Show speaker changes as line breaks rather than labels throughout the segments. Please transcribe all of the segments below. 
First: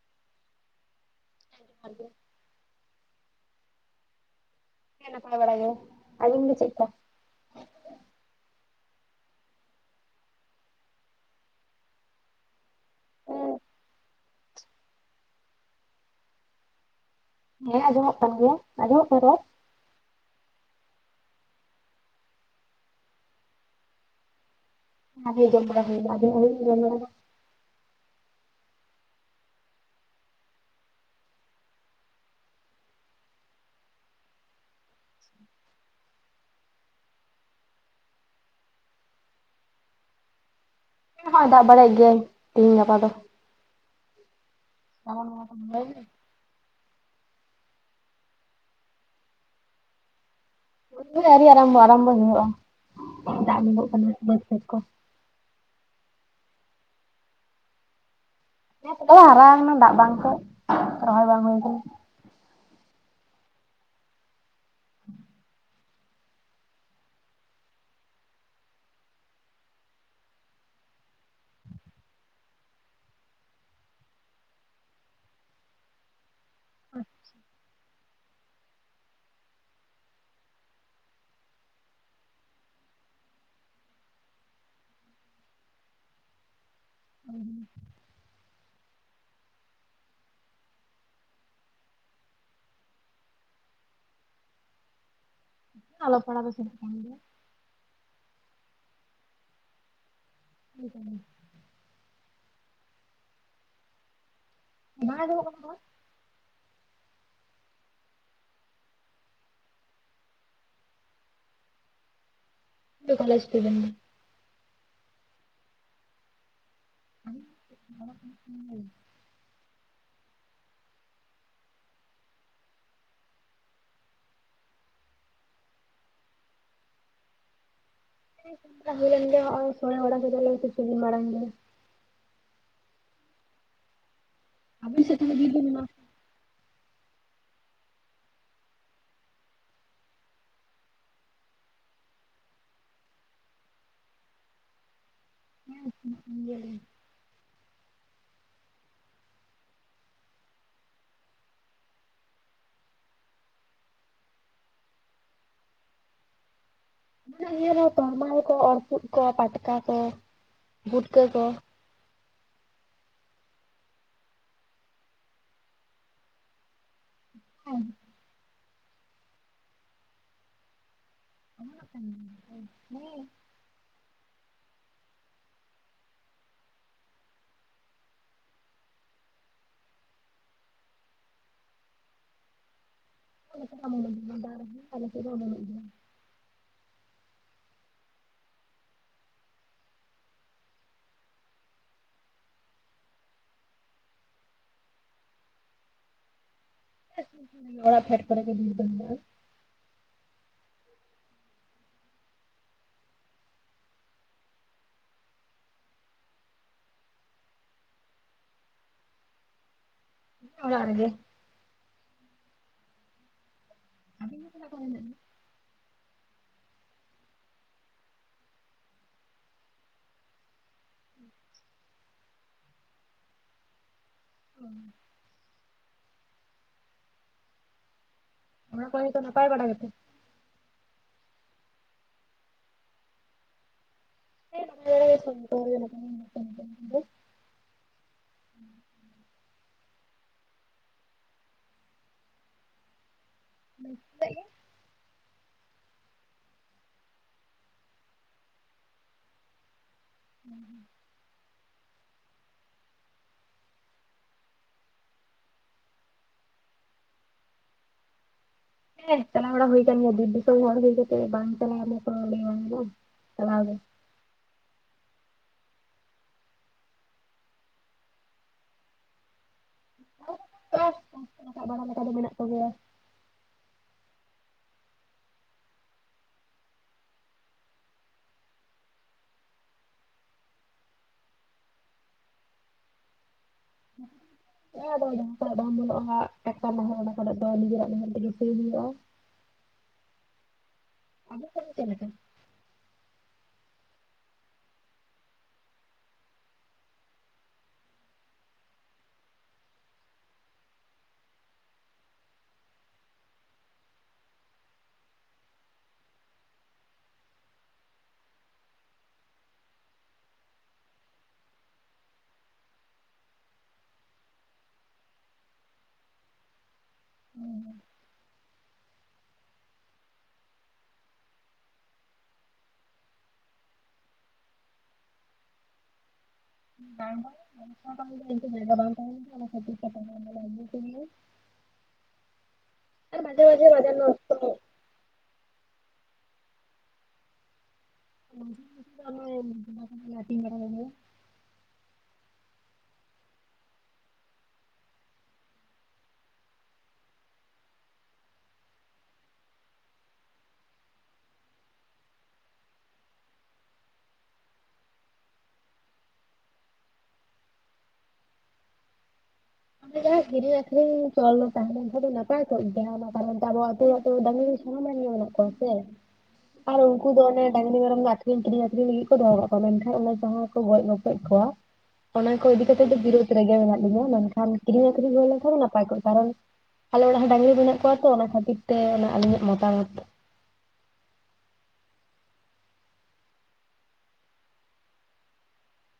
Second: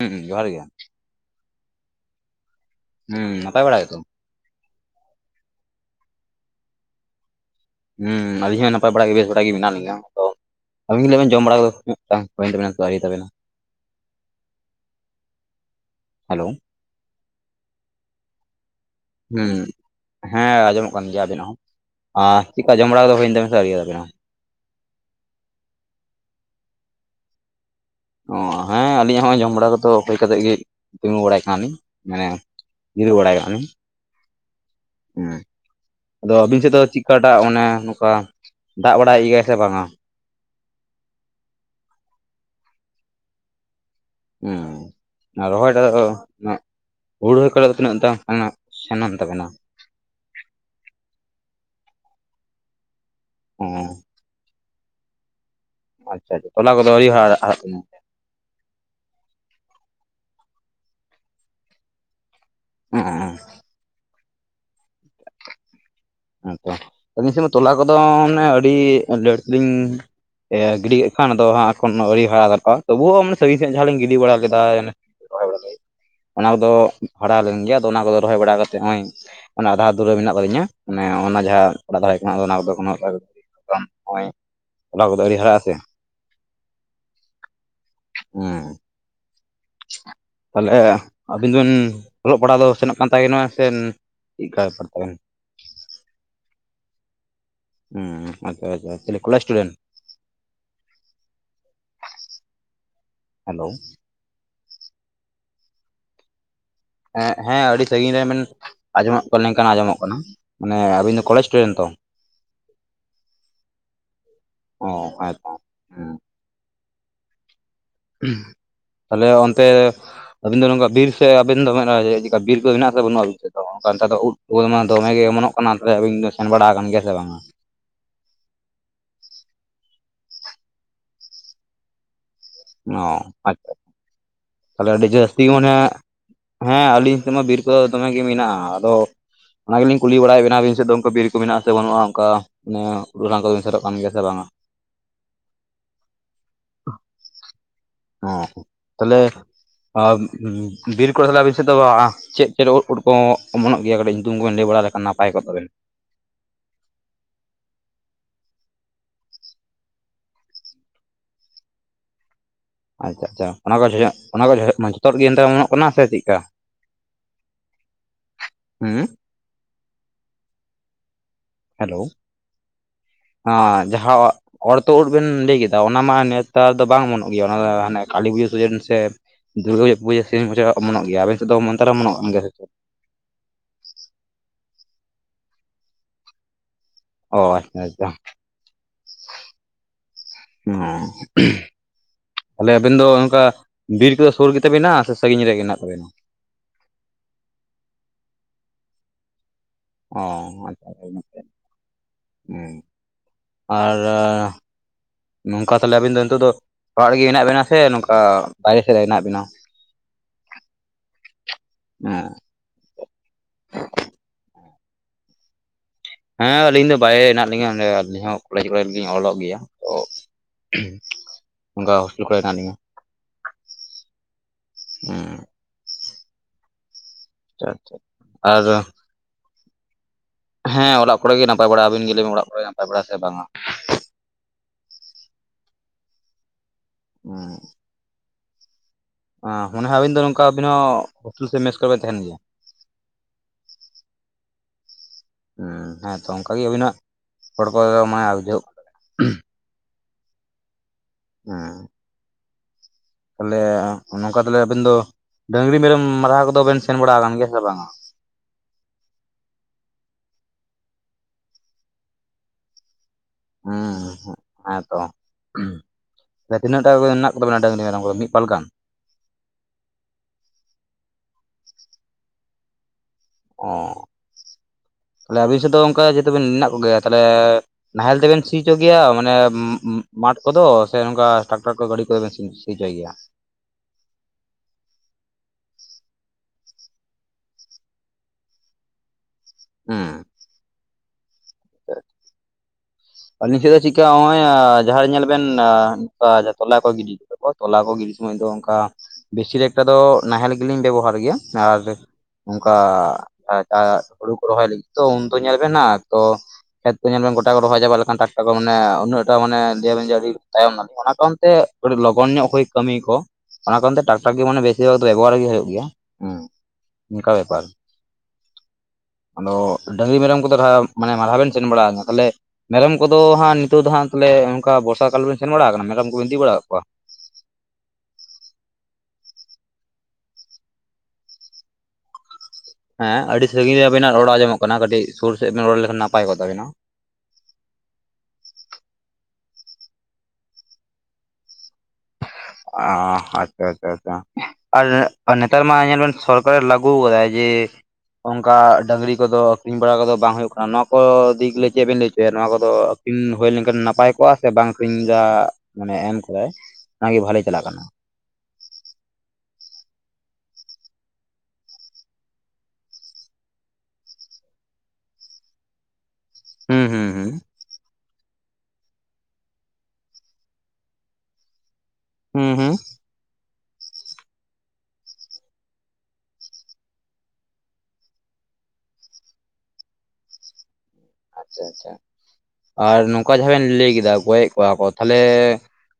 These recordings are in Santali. ᱦᱩᱸ ᱡᱚᱦᱟᱨ ᱜᱮ,
ᱦᱟᱨ ᱜᱮ,
ᱦᱩᱸ ᱱᱟᱯᱟᱭ ᱵᱮᱲᱟ ᱜᱮᱛᱚ?
ᱮᱸ ᱱᱟᱯᱟᱭ ᱵᱟᱲᱟᱭ ᱜᱮ ᱟᱹᱵᱤᱱ ᱫᱚ ᱪᱮᱫ ᱞᱮᱠᱟ?
ᱦᱮᱸ ᱟᱹᱞᱤᱧ ᱦᱚᱸ ᱱᱟᱯᱟᱭ ᱵᱟᱲᱟ ᱜᱮ ᱵᱮᱥ ᱵᱟᱲᱟ ᱜᱮ ᱢᱮᱱᱟᱜ ᱞᱤᱧᱟ ᱟᱫᱚ, ᱟᱵᱮᱱ ᱦᱤᱞᱳᱜ ᱡᱚᱢ ᱵᱟᱲᱟ ᱠᱟᱫᱟ [unintelligible] ᱦᱩᱭᱮᱱ ᱛᱟᱵᱤᱱᱟ ᱟᱹᱨᱤ ᱛᱟᱵᱮᱱᱟ? [inaudible] ᱦᱮᱞᱳ,
ᱦᱮᱸ ᱟᱸᱡᱚᱢᱚᱜ ᱠᱟᱱ ᱜᱮᱭᱟ ᱟᱸᱡᱚᱢ,
ᱦᱩᱸ ᱦᱮᱸ ᱟᱸᱡᱚᱢᱚᱜ ᱠᱟᱱ ᱜᱮᱭᱟ ᱟᱵᱮᱱᱟᱜ ᱦᱚᱸ ᱟᱨ ᱪᱤᱠᱟ ᱡᱚᱢ ᱵᱟᱲᱟ ᱫᱚ ᱦᱩᱭᱮᱱ ᱛᱟᱵᱮᱱᱟ ᱥᱮ ᱟᱹᱣᱨᱤᱭᱟ ᱟᱵᱮᱱᱟᱜ ᱦᱚᱸ?
ᱟᱞᱤᱧ ᱡᱚᱢ ᱵᱟᱲᱟ ᱦᱩᱭ ᱱᱟ᱾ ᱟᱫᱚ ᱟᱵᱤᱱ [unintelligible]
ᱚ ᱦᱮᱸ ᱟᱹᱞᱤᱧᱟᱜ ᱦᱚᱸᱜ ᱡᱚᱢ ᱵᱟᱲᱟ ᱠᱚᱫᱚ ᱦᱚᱭ ᱠᱟᱛᱮᱫ ᱜᱮ ᱛᱤᱸᱜᱩ ᱵᱟᱲᱟᱭ ᱠᱟᱱᱟᱞᱤᱧ, ᱢᱟᱱᱮ- ᱡᱤᱨᱟᱹᱣ ᱵᱟᱲᱟᱭ ᱠᱟᱱᱟ ᱞᱤᱧ, ᱦᱮᱸ᱾ ᱟᱫᱚ ᱟᱵᱤᱱ ᱥᱮᱫ ᱫᱚ ᱪᱮᱫᱠᱟᱴᱟᱜ ᱚᱱᱮ ᱱᱚᱝᱠᱟ ᱫᱟᱜ ᱵᱟᱲᱟᱭ ᱤᱭᱟᱹᱭ ᱥᱮ ᱵᱟᱝᱟ?
[unintelligible] ᱫᱟᱜ ᱵᱟᱲᱟᱭᱮᱫ ᱜᱮᱭᱟᱭ ᱛᱤᱦᱮᱧ ᱜᱟᱯᱟ ᱫᱚ᱾
ᱦᱩᱸ ᱟᱨ ᱨᱚᱦᱚᱭ ᱫᱚ, [unintelligible] ᱦᱩᱲᱩ ᱨᱚᱦᱚᱭ ᱠᱚᱨᱮ ᱫᱚ ᱛᱤᱱᱟᱹᱜ ᱫᱟᱢ [unintelligible]
ᱱᱚᱛᱮ ᱫᱚ ᱟᱣᱨᱤ ᱟᱨᱟᱢᱵᱚᱜ-ᱟ ᱟᱨᱟᱢᱵᱽ ᱦᱩᱭᱩᱜ-ᱟ ᱫᱟᱜ
ᱚ
ᱧᱚᱜᱚᱜ ᱠᱟᱱᱟ ᱵᱟᱹᱫᱽ ᱠᱷᱮᱛ ᱠᱚ᱾
ᱟᱪᱪᱷᱟ ᱟᱪᱪᱷᱟ ᱛᱚᱞᱟ ᱠᱚᱫᱚ ᱟᱹᱰᱤ ᱦᱚᱲᱟᱜ ᱦᱟᱨᱟ ᱦᱟᱨᱟᱜ ᱠᱟᱱᱟ,
ᱱᱮᱥ ᱛᱚ ᱦᱟᱨᱟ ᱠᱟᱱᱟ ᱫᱟᱜ ᱵᱟᱝ ᱠᱷᱟᱡ ᱨᱚᱦᱚᱭ ᱵᱟᱝ ᱦᱩᱭ ᱟᱠᱟᱱᱟ,
ᱚᱸ,
ᱦᱮᱸ [inaudible]
ᱦᱮᱸᱛᱚ ᱟᱹᱞᱤᱧ ᱥᱮᱫᱚ ᱢᱟ ᱛᱚᱞᱟ ᱠᱚᱫᱚ ᱢᱟᱱᱮ ᱟᱹᱰᱤ ᱞᱮᱴ ᱛᱮᱞᱤᱧ ᱮᱭᱟ ᱜᱤᱰᱤ ᱠᱮᱫ ᱠᱷᱟᱱ ᱟᱫᱚ ᱦᱟᱸᱜ ᱮᱠᱷᱚᱱ ᱟᱹᱣᱨᱤ ᱦᱟᱨᱟᱜ-ᱟ ᱛᱟᱠᱚᱣᱟ ᱛᱚᱵᱩ ᱦᱚᱸ ᱢᱟᱱᱮ ᱥᱟᱹᱜᱤᱧ ᱥᱮᱫ ᱡᱟᱦᱟᱸ ᱞᱤᱧ ᱜᱤᱰᱤ ᱵᱟᱲᱟ ᱞᱮᱫᱟ [inaudible] ᱚᱱᱟ ᱠᱚᱫᱚ ᱦᱟᱨᱟ ᱞᱮᱱ ᱜᱮᱭᱟ ᱟᱫᱚ ᱚᱱᱟ ᱠᱚᱫᱚ ᱨᱚᱦᱚᱭ ᱵᱟᱲᱟ ᱠᱟᱛᱮᱫ ᱱᱚᱜ-ᱚᱭ ᱚᱱᱟ ᱟᱫᱷᱟ ᱫᱷᱩᱨᱟᱹ ᱢᱮᱱᱟᱜ ᱟᱠᱟᱫᱤᱧᱟ, ᱢᱟᱱᱮ ᱚᱱᱟ ᱡᱟᱦᱟᱸ ᱚᱲᱟᱜ ᱫᱷᱟᱨᱮ ᱠᱟᱱᱟ ᱚᱱᱟ ᱠᱚᱫᱚ [unintelligible] ᱛᱚᱞᱟ ᱠᱚᱫᱚ ᱟᱹᱣᱨᱤ ᱦᱟᱨᱟᱜ ᱟᱥᱮ,
ᱟᱹᱣᱨᱤ,
ᱦᱮᱸ, ᱛᱟᱦᱚᱸᱞᱮ ᱟᱹᱵᱤᱱ ᱫᱚᱵᱤᱱ ᱚᱞᱚᱜ ᱯᱟᱲᱦᱟᱜ ᱫᱚ ᱥᱮᱱᱚᱜ ᱠᱟᱱ ᱛᱟ ᱵᱮᱱᱟ ᱥᱮ? ᱪᱤᱜᱠᱟ ᱵᱮᱯᱟᱨ ᱛᱟᱵᱮᱱ?
ᱟᱞᱚᱜ ᱯᱟᱲᱦᱟᱣ ᱫᱚ ᱥᱮᱱᱚᱜ ᱠᱟᱱ ᱜᱮᱭᱟ,
ᱦᱩᱸ ᱟᱪᱪᱷᱟ ᱟᱪᱪᱷᱟ ᱛᱟᱦᱚᱸᱞᱮ ᱠᱚᱞᱮᱡᱽ ᱤᱥᱴᱩᱰᱮᱱᱴ᱾
ᱞᱮᱭ ᱫᱟᱞᱤᱧᱼᱼ
ᱦᱮᱞᱳ,
ᱵᱟᱝ ᱟᱡᱚᱢᱚᱜ ᱠᱟᱱᱟ ᱨᱚᱲ?
ᱦᱸ ᱦᱮᱸ ᱟᱹᱰᱤ ᱥᱟᱹᱜᱤᱧ ᱨᱮ ᱢᱮᱱ, ᱟᱸᱡᱚᱢᱚᱜ ᱞᱮᱠᱷᱟᱱ ᱟᱸᱡᱚᱢᱚᱜ ᱠᱟᱱᱟ ᱢᱟᱱᱮ ᱟᱵᱤᱱ ᱫᱚ ᱠᱚᱞᱮᱡᱽ ᱥᱴᱩᱰᱮᱱᱴ ᱛᱚ᱾
ᱠᱚᱞᱮᱡᱽ ᱤᱥᱴᱩᱰᱮᱱᱴ,
ᱦᱮᱸ ᱱᱚᱜ-ᱚᱭ ᱛᱚ ᱦᱮᱸ,
[inaudible]
ᱛᱟᱦᱚᱸᱞᱮ ᱚᱱᱛᱮ? ᱟᱹᱵᱤᱱ ᱫᱚ ᱱᱚᱝᱠᱟ ᱵᱤᱨ ᱥᱮᱫ ᱟᱵᱮᱱ ᱫᱚ [unintelligible] ᱵᱤᱨ ᱠᱚ ᱢᱮᱱᱟᱜ ᱢᱮᱱᱟᱜ-ᱟ ᱥᱮ ᱵᱟᱹᱱᱩᱜ-ᱟ ᱟᱹᱵᱤᱱ ᱥᱮᱫ ᱫᱚ ᱚᱱᱠᱟ ᱱᱮᱛᱟᱨ ᱫᱚ ᱩᱫ ᱳᱫ ᱢᱟ ᱫᱚᱢᱮ ᱜᱮ ᱮᱢᱚᱱᱚᱜ ᱠᱟᱱᱟ ᱛᱟᱦᱚᱸᱞᱮ ᱟᱵᱤᱱ ᱫᱚ ᱥᱮᱱ ᱵᱟᱲᱟ ᱟᱠᱟᱱ ᱜᱮᱭᱟ ᱥᱮ ᱵᱟᱝᱟ᱾
ᱦᱮᱸ ᱥᱮᱱ ᱵᱟᱲᱟ ᱦᱳᱭ ᱞᱮᱱ ᱜᱮᱭᱟ ᱦᱚᱜ-ᱚᱭ ᱥᱚᱬᱮ ᱵᱟᱲᱟ ᱠᱮᱫᱟᱞᱮ ᱠᱤᱪᱷᱩ ᱫᱤᱱ ᱢᱟᱲᱟᱝ ᱜᱮ᱾
ᱚ ᱟᱪᱪᱷᱟ ᱛᱟᱦᱚᱸᱞᱮ
ᱟᱹᱵᱤᱱ
ᱟᱹᱰᱤ
ᱥᱮᱫ ᱛᱤᱱᱟᱹᱜ
ᱡᱟᱹᱥᱛᱤ
ᱡᱤᱞ
ᱜᱮ
ᱫᱚ
ᱢᱟᱱᱮ
ᱢᱮᱱᱟᱜᱼᱟ?
ᱦᱮᱸ ᱟᱹᱞᱤᱧ ᱥᱮᱢᱟ ᱵᱤᱨ ᱠᱚᱫᱚ ᱫᱚᱢᱮ ᱜᱮ ᱢᱮᱱᱟᱜ-ᱟ ᱟᱫᱚ- ᱚᱱᱟ ᱜᱮᱞᱤᱧ ᱠᱩᱞᱤ ᱵᱟᱲᱟᱭᱮᱫ ᱵᱮᱱᱟ ᱟᱵᱤᱱ ᱥᱮᱫ ᱫᱚ ᱚᱱᱠᱟ ᱵᱤᱨ ᱠᱚ ᱢᱮᱱᱟᱜ-ᱟ ᱥᱮ ᱵᱟᱹᱱᱩᱜ-ᱟ ᱚᱱᱠᱟ᱾ ᱢᱟᱱᱮ ᱩᱫ ᱦᱟᱞᱟᱱ ᱠᱚᱫᱚ ᱵᱮᱱ ᱥᱮᱱᱚᱜ ᱠᱟᱱ ᱜᱮᱭᱟ ᱥᱮ ᱵᱟᱝᱟ᱾
[unintelligible]
ᱚ ᱛᱟᱦᱚᱸᱞᱮ [unintelligible] ᱵᱤᱨ ᱠᱚᱨᱮ ᱫᱚ ᱟᱵᱤᱱ ᱥᱮᱫ ᱫᱚ ᱵᱟ-ᱟ ᱪᱮᱫ ᱪᱮᱫ ᱳᱰ ᱯᱷᱩᱰ ᱠᱚ ᱮᱢᱚᱱᱚᱜ ᱜᱮᱭᱟ ᱠᱟᱹᱴᱤᱡ ᱧᱩᱛᱩᱢ ᱠᱚᱵᱮᱱ ᱞᱟᱹᱭ ᱵᱟᱲᱟ ᱞᱮᱠᱷᱟᱱ ᱱᱟᱯᱟᱭ ᱠᱚᱜ ᱛᱟᱵᱮᱱ?
[unintelligible] ᱛᱚᱨᱢᱟᱞ ᱠᱚ ᱚᱨᱛᱩᱫ ᱠᱚ ᱯᱟᱴᱠᱟ ᱠᱚ ᱵᱩᱴᱠᱟᱹ ᱠᱚ
ᱟᱪᱪᱷᱟ ᱟᱪᱪᱷᱟ ᱚᱱᱟ ᱠᱚ ᱡᱷᱚᱜ [unintelligible] ᱡᱚᱛᱚ ᱩᱫᱽ ᱜᱮ ᱮᱱᱛᱟ ᱮᱢᱚᱱᱚᱜ ᱠᱟᱱᱟ ᱥᱮ ᱪᱮᱫᱽᱠᱟ᱾
[unintelligible]
ᱦᱩᱸ,
[unintelligible]
ᱟ ᱡᱟᱦᱟᱸ ᱚᱜ ᱚᱨ ᱛᱳᱫ ᱩᱫ ᱵᱮᱱ ᱞᱟᱹᱭ ᱠᱮᱫᱟ ᱚᱱᱟ ᱢᱟ ᱱᱮᱛᱟᱨ ᱫᱚ ᱵᱟᱝ ᱮᱢᱚᱱᱚᱜ ᱜᱮᱭᱟ ᱚᱱᱟ ᱦᱟᱱᱮ ᱠᱟᱹᱞᱤ ᱵᱩᱡᱟᱹ ᱥᱮᱡᱮᱱ ᱥᱮ ᱫᱩᱨᱜᱟᱹ ᱯᱩᱡᱟᱹ ᱥᱮ [unintelligible] ᱚᱢᱚᱱᱚᱜ ᱜᱮᱭᱟ, ᱟᱵᱮᱱ ᱥᱮᱫ ᱫᱚ ᱱᱮᱛᱟᱨ ᱚᱱᱚᱜ ᱜᱮᱭᱟ ᱥᱮᱪᱮᱫ?
[inaudible] ᱟᱞᱮ ᱥᱮᱫ ᱫᱚ‌ ᱵᱟᱱᱩᱜ ᱜᱮᱭᱟ᱾
ᱚ ᱟᱪᱪᱷᱟ ᱟᱪᱪᱷᱟ ᱦᱚᱸ᱾ ᱛᱟᱦᱞᱮ ᱟᱵᱮᱱ ᱫᱚ ᱚᱱᱠᱟ ᱵᱤᱨ ᱠᱚᱫᱚ ᱥᱩᱨ ᱜᱮᱛᱟᱵᱮᱱᱟᱜ ᱥᱮ ᱥᱟᱺᱜᱤᱧ ᱨᱮᱜᱮ ᱦᱮᱱᱟᱜ ᱛᱟᱵᱮᱱᱟ?
ᱚᱲᱟᱜ ᱯᱷᱮᱰ ᱠᱚᱨᱮᱜ ᱜᱮ ᱵᱤᱨ ᱫᱚ ᱢᱮᱱᱟᱜᱼᱟ᱾
ᱚ ᱟᱪᱪᱷᱟ ᱟᱰᱤ ᱱᱟᱯᱟᱭ ᱦᱩᱸ, ᱟᱨ ᱱᱚᱝᱠᱟ ᱛᱟᱦᱞᱮ ᱟᱹᱵᱤᱱ ᱫᱚ ᱱᱤᱛᱚᱜ ᱫᱚ ᱚᱲᱟᱜ ᱨᱮᱜᱮ ᱢᱮᱱᱟᱜ ᱵᱮᱱᱟ ᱥᱮ ᱱᱚᱝᱠᱟ ᱵᱟᱭᱨᱮ ᱥᱮᱫ ᱨᱮ ᱦᱮᱱᱟᱜ ᱵᱮᱱᱟ?
ᱚᱲᱟᱜ ᱨᱮᱜᱮ᱾
ᱚ᱾ [inaudible]
ᱟᱵᱤᱱ ᱫᱚ ᱛᱟᱦᱞᱮ ᱚᱠᱟᱨᱮ ᱦᱮᱱᱟᱜ ᱵᱤᱱᱟ?
ᱦᱮᱸ ᱟᱹᱞᱤᱧ ᱫᱚ ᱵᱟᱭᱨᱮ ᱦᱮᱱᱟᱜ ᱞᱤᱧᱟ ᱚᱸᱰᱮ ᱟᱹᱞᱤᱧ ᱦᱚᱸ ᱠᱚᱞᱮᱡᱽ ᱠᱚᱨᱮ ᱞᱤᱧ ᱚᱞᱚᱜ ᱜᱮᱭᱟ ᱛᱚ ᱚᱱᱠᱟ ᱦᱳᱥᱴᱮᱞ ᱠᱚᱨᱮ ᱦᱮᱱᱟᱜ ᱞᱤᱧᱟ᱾
ᱚ᱾
ᱦᱩᱸ [inaudible] ᱟᱨ
ᱛᱚ ᱱᱟᱯᱟᱭ ᱵᱟᱲᱟ ᱜᱮᱛᱚ?
ᱦᱮᱸ ᱚᱞᱟᱜ ᱠᱚᱨᱮ ᱜᱮ ᱱᱟᱯᱟᱭ ᱵᱟᱲᱟ ᱟᱵᱤᱱ ᱜᱮ ᱞᱟ. ᱭ ᱵᱤᱱ ᱚᱲᱟᱜ ᱠᱚᱨᱮ ᱱᱟᱯᱟᱭ ᱵᱟᱲᱟ ᱥᱮ ᱵᱟᱝᱟ?
ᱦᱮᱸ ᱱᱟᱯᱟᱭ ᱵᱟᱲᱟ ᱜᱮ, ᱥᱚᱵ ᱦᱚᱲ ᱜᱮ ᱱᱟᱯᱟᱭ ᱜᱮ᱾ ᱢᱮᱱᱟᱜ
ᱟ᱾
[inaudible]
ᱟ ᱢᱚᱱᱮ ᱦᱚᱭ ᱟᱵᱤᱱ ᱫᱚ ᱱᱚᱝᱠᱟ ᱟᱵᱤᱱ ᱦᱚᱸ ᱦᱳᱥᱴᱮᱞ ᱥᱮ ᱢᱮᱥ ᱠᱚᱨᱮ ᱵᱮᱱ ᱛᱟᱦᱮᱱ ᱜᱮᱭᱟ?
ᱢᱮᱥ ᱠᱚᱨᱮᱜ ᱜᱮ᱾
ᱦᱩᱸ ᱦᱮᱸ ᱛᱚ ᱚᱱᱠᱟᱜᱮ ᱟᱹᱵᱤᱱᱟᱜ [inaudible]
ᱦᱩᱸ ᱦᱩᱸ᱾
ᱦᱮᱸ᱾ ᱛᱟᱦᱚᱞᱮ ᱱᱚᱝᱠᱟ ᱛᱟᱞᱦᱮ ᱟᱵᱤᱱ ᱫᱚ ᱰᱟᱝᱨᱤ ᱢᱮᱨᱚᱢ ᱢᱟᱨᱦᱟ ᱠᱚᱫᱚ ᱵᱮᱱ ᱥᱮᱱ ᱵᱟᱲᱟ ᱟᱠᱟᱱ ᱜᱮᱭᱟ ᱥᱮ ᱵᱟᱝᱟ?
ᱦᱮᱸ ᱪᱟᱞᱟᱣ ᱵᱟᱲᱟ ᱦᱩᱭ ᱠᱟᱱ ᱜᱮᱭᱟ ᱵᱤᱨ ᱫᱤᱥᱚᱢ ᱦᱚᱲ ᱦᱩᱭ ᱠᱟᱛᱮ ᱵᱟᱝ ᱪᱟᱞᱟᱜ ᱚᱱᱟ ᱛᱚ ᱞᱟᱹᱭ ᱵᱟᱝ ᱜᱟᱱᱚᱜ-ᱟ᱾
ᱦᱩᱸ᱾ ᱦᱮᱸ ᱛᱚ, ᱛᱤᱱᱟᱹᱜ ᱴᱟᱜ ᱢᱮᱱᱟᱜ ᱠᱚ ᱛᱟᱵᱮᱱᱟ ᱰᱟᱝᱨᱤ ᱢᱮᱨᱚᱢ ᱠᱚᱫᱚ ᱢᱤᱫ ᱯᱟᱞ ᱜᱟᱱ?
[inaudible] ᱵᱟᱲᱟ ᱞᱮᱠᱟ ᱫᱚ ᱢᱮᱱᱟᱜ ᱠᱚᱜᱮᱭᱟ᱾
ᱚ ᱛᱟᱦᱞᱮ ᱟᱵᱤᱱ ᱥᱮᱫ ᱫᱚ ᱚᱱᱠᱟ ᱡᱮᱦᱮᱛᱩ ᱵᱮᱱ ᱢᱮᱱᱟᱜ ᱠᱚᱜᱮᱭᱟ ᱛᱟᱦᱞᱮ ᱱᱟᱦᱮᱞ ᱛᱮᱵᱮᱱ ᱥᱤ ᱦᱚᱪᱚᱭ ᱜᱮᱭᱟ ᱢᱟᱱᱮ ᱢᱟᱴᱷ ᱠᱚᱫᱚ ᱥᱮ ᱱᱚᱝᱠᱟ ᱴᱨᱟᱠᱴᱟᱨ ᱠᱚ ᱜᱟᱹᱰᱤ ᱠᱚᱛᱮ ᱵᱮᱱ ᱥᱤᱭᱟ? ᱥᱤ ᱪᱚᱭ ᱜᱮᱭᱟ᱾ [inaudible]
ᱦᱮᱸ ᱟᱫᱚ ᱡᱟᱦᱟᱸ ᱠᱚᱨᱮᱜ ᱵᱟᱝ ᱵᱚᱞᱚᱜᱼᱟ ᱦᱟᱸᱜ ᱴᱟᱠᱴᱟᱨ ᱱᱟᱦᱮᱞ ᱚᱱᱟ ᱠᱚᱨᱮᱜ ᱫᱚ ᱱᱤᱡᱮᱨᱟᱜ ᱱᱟᱦᱮᱞ ᱛᱮᱜᱮ ᱫᱤᱱ ᱦᱩᱭᱩᱜᱼᱟ᱾
ᱦᱩᱸ᱾
ᱟᱯᱮ ᱥᱮ ᱫᱚ ᱪᱮᱫ ᱞᱮᱠᱟ?
ᱟᱹᱞᱤᱧ ᱥᱮᱫ ᱫᱚ ᱪᱤᱠᱠᱟ ᱦᱚᱸᱜᱼᱚᱭ ᱡᱟᱦᱟᱸ ᱨᱮ ᱧᱮᱞ ᱵᱮᱱ ᱱᱚᱝᱠᱟ ᱡᱟᱦᱟᱸ ᱛᱚᱞᱟ ᱠᱚ ᱜᱤᱰᱤ [inaudible] ᱛᱚᱞᱟ ᱠᱚ ᱜᱤᱰᱤ ᱥᱚᱢᱚᱭ ᱫᱚ ᱚᱱᱠᱟ ᱵᱮᱥᱤ ᱠᱮᱠᱟ ᱫᱚ ᱱᱟᱦᱮᱞ ᱜᱮᱞᱤᱧ ᱵᱮᱵᱚᱦᱟᱨ ᱜᱮᱭᱟ ᱟᱨ ᱚᱱᱠᱟ [inaudible] ᱦᱩᱲᱩ ᱠᱚ ᱨᱚᱦᱚᱭ ᱞᱟᱹᱜᱤᱫ ᱛᱚ ᱩᱱᱫᱚ ᱧᱮᱞ ᱵᱮᱱ ᱦᱟᱸᱜ ᱛᱚ ᱠᱷᱮᱛ ᱠᱚ ᱧᱮᱞ ᱵᱮᱱ ᱜᱚᱴᱟ ᱨᱚᱦᱚᱭᱟ ᱡᱟᱵᱟ ᱞᱮ [inaudible] ᱠᱚ ᱢᱟᱱᱮ ᱩᱱᱟᱹᱜᱴᱟ ᱢᱟᱱᱮ ᱞᱮᱭᱟᱵᱤᱱ ᱡᱮ ᱟᱹᱰᱤ ᱛᱟᱭᱚᱢᱱᱟᱞᱤᱧ, ᱚᱱᱟ ᱠᱟᱨᱚᱱ ᱛᱮ ᱟᱹᱰᱤ ᱞᱚᱜᱚᱱ ᱧᱚᱜ ᱦᱩᱭ ᱠᱟᱹᱢᱤ ᱠᱚ ᱚᱱᱟ ᱠᱟᱨᱛᱮ ᱴᱮᱠᱴᱟᱨ ᱜᱮ ᱢᱟᱱᱮ ᱵᱮᱥᱤᱨ ᱵᱷᱟᱜᱽ ᱫᱚ ᱵᱮᱵᱚᱦᱟᱨ ᱜᱮ ᱦᱩᱭᱩᱜ ᱜᱮᱭᱟ᱾ ᱦᱮᱸ ᱚᱱᱠᱟ ᱵᱮᱯᱟᱨ᱾ ᱟᱫᱚ ᱰᱟᱹᱝᱜᱨᱤ ᱢᱮᱨᱚᱢ ᱠᱚᱫᱚ [inaudible] ᱢᱟᱱᱮ ᱢᱟᱨᱦᱟ ᱵᱮᱱ ᱥᱮᱱ ᱵᱟᱲᱟ ᱠᱟᱱᱟ ᱛᱟᱞᱦᱮ ᱢᱮᱨᱚᱢ ᱠᱚ ᱫᱚ ᱦᱟᱸᱜ ᱱᱤᱛᱚᱜ ᱫᱚ ᱦᱟᱸᱜ ᱞᱮ ᱚᱱᱠᱟ ᱵᱚᱨᱥᱟ ᱠᱟᱞ ᱨᱮᱵᱤᱱ ᱥᱮᱱ ᱵᱟᱲᱟ ᱟᱠᱟᱱᱟ ᱢᱮᱨᱚᱢ ᱠᱚᱵᱮᱱ ᱤᱫᱤ ᱵᱟᱲᱟ ᱠᱟ
ᱵᱟᱝ ᱵᱟᱝ ᱚᱱᱠᱟ ᱫᱚ ᱟᱞᱮ ᱱᱤᱛᱳᱜ ᱡᱟᱭᱜᱟ ᱵᱟᱝ ᱛᱟᱦᱮᱱᱟ ᱚᱱᱟ ᱠᱷᱟᱹᱛᱤᱨ ᱛᱮ ᱵᱟᱝ ᱞᱮ ᱤᱫᱤ ᱠᱚ ᱜᱮᱭᱟ,
ᱦᱮᱸ
ᱢᱟᱡᱷᱮ
ᱟᱹᱰᱤ
ᱢᱟᱡᱷᱮ
ᱥᱟᱺᱜᱤᱧ ᱨᱮ
ᱵᱟᱡᱟᱨ
ᱟᱵᱤᱱᱟᱜ ᱨᱚᱲ
ᱱᱚᱥᱴᱚ
ᱟᱸᱡᱚᱜ ᱠᱟᱱᱟ ᱠᱟᱹᱴᱤᱡ ᱥᱩᱨ ᱥᱮᱫ ᱵᱮᱱ ᱨᱚᱲ ᱞᱮᱠᱷᱟᱱ ᱱᱟᱯᱟᱭ ᱠᱚᱜ ᱛᱟᱵᱤᱱᱟ᱾
[inaudible] ᱢᱮᱨᱢᱚ ᱫᱚᱞᱮ ᱟᱛᱤᱧ ᱵᱟᱲᱟ ᱠᱚ ᱜᱮᱭᱟ,
ᱚᱸ ᱦᱟᱯᱮ ᱦᱟᱯᱮ ᱦᱟᱯᱮ, ᱟᱨ ᱱᱮᱛᱟᱨ ᱢᱟ ᱧᱮᱵᱮᱱ ᱥᱚᱨᱠᱟᱨᱮ ᱞᱟᱹᱜᱩ ᱠᱟᱫᱟᱭ ᱡᱮ ᱚᱱᱠᱟ ᱰᱟᱹᱝᱨᱤ ᱠᱚ ᱫᱚ ᱟᱠᱷᱨᱤᱧ ᱵᱟᱲᱟ ᱠᱚ ᱫᱚ ᱵᱟᱝ ᱦᱳᱭᱳᱜ ᱠᱟᱱᱟ ᱱᱚᱣᱟ ᱠᱚ ᱫᱤᱠᱞᱮ ᱪᱮᱫ ᱵᱮᱱ ᱞᱟᱹᱭ ᱪᱚᱭᱟ ᱱᱚᱣᱟ ᱠᱚᱫᱚ? ᱠᱤᱧ ᱦᱳᱭ ᱞᱮᱱᱠᱷᱟᱱ ᱱᱟᱯᱟᱭ ᱠᱚᱜᱼᱟ ᱥᱮ ᱵᱟᱝ ᱠᱷᱟᱨᱤᱧ ᱡᱟ ᱢᱟᱱᱮ ᱮᱢ ᱠᱚᱜ-ᱟᱭ ᱚᱱᱟᱜᱮ ᱵᱷᱟᱮ ᱪᱟᱞᱟᱜ ᱠᱟᱱᱟ ᱾
ᱡᱟᱦᱟᱸ ᱠᱤᱨᱤᱧ ᱟᱹᱷᱨᱤᱧ ᱪᱚᱞ ᱛᱟᱦᱮᱱ ᱠᱷᱟᱱ ᱫᱚ ᱱᱟᱯᱟᱭ ᱠᱚᱜ ᱜᱮᱭᱟᱢ ᱢᱟ ᱠᱟᱨᱚᱱ ᱛᱮ ᱟᱵᱚ ᱟᱹᱛᱩ ᱫᱟ [inaudible] ᱥᱮ
[unintelligible]
ᱟᱨ ᱩᱱᱠᱩ ᱫᱚ
ᱦᱩᱸ
ᱚᱱᱮ ᱰᱟᱹᱝᱜᱨᱤ ᱢᱮᱨᱚᱢ ᱢᱟ ᱟᱠᱷᱨᱤᱧ ᱠᱤᱨᱤᱧ ᱟᱠᱷᱨᱤᱧ ᱞᱟᱹᱜᱤᱫ ᱠᱚ ᱫᱚᱦᱚ ᱠᱟᱜ ᱠᱚᱣᱟ ᱢᱮᱱᱠᱷᱟᱱ ᱚᱱᱟ ᱡᱟᱦᱟᱸ ᱠᱚ ᱜᱚᱡ ᱜᱚᱫᱮᱜ ᱠᱚᱣᱟ, ᱚᱱᱟ ᱠᱚ
ᱦᱩᱸ
ᱤᱫᱤ
ᱦᱩᱸ
ᱠᱟᱛᱮᱫ ᱫᱚ ᱵᱤᱨᱳᱫ ᱨᱮᱜᱮ ᱢᱮᱱᱟᱜ ᱞᱤᱧᱟᱹ ᱢᱮᱱ ᱠᱷᱟᱱ ᱠᱤᱨᱤᱧ ᱟᱹᱠᱷᱨᱤᱧ ᱦᱳᱭ ᱞᱮᱱ ᱠᱷᱟᱱ ᱱᱟᱯᱟᱭ ᱠᱚᱜ ᱠᱟᱨᱚᱱ ᱟᱞᱮ ᱚᱲᱟᱜ ᱦᱚᱸ ᱰᱟᱹᱝᱜᱨᱤ ᱢᱮᱱᱟᱜ ᱠᱚᱣᱟ ᱛᱚ ᱚᱱᱟ ᱠᱷᱟᱹᱛᱤᱨ ᱛᱮ ᱚᱱᱟ ᱟᱹᱞᱤᱧᱟᱜ ᱢᱚᱛᱟᱢᱚᱛ,
ᱟᱪᱪᱷᱟ ᱟᱪᱪᱷᱟ, ᱟᱨ ᱱᱚᱝᱠᱟ ᱡᱟᱦᱟᱸ ᱵᱮᱱ ᱞᱟᱹᱭ ᱠᱮᱫᱟ ᱜᱚᱡ ᱠᱚᱣᱟ ᱠᱚ ᱛᱟᱦᱟᱞᱮ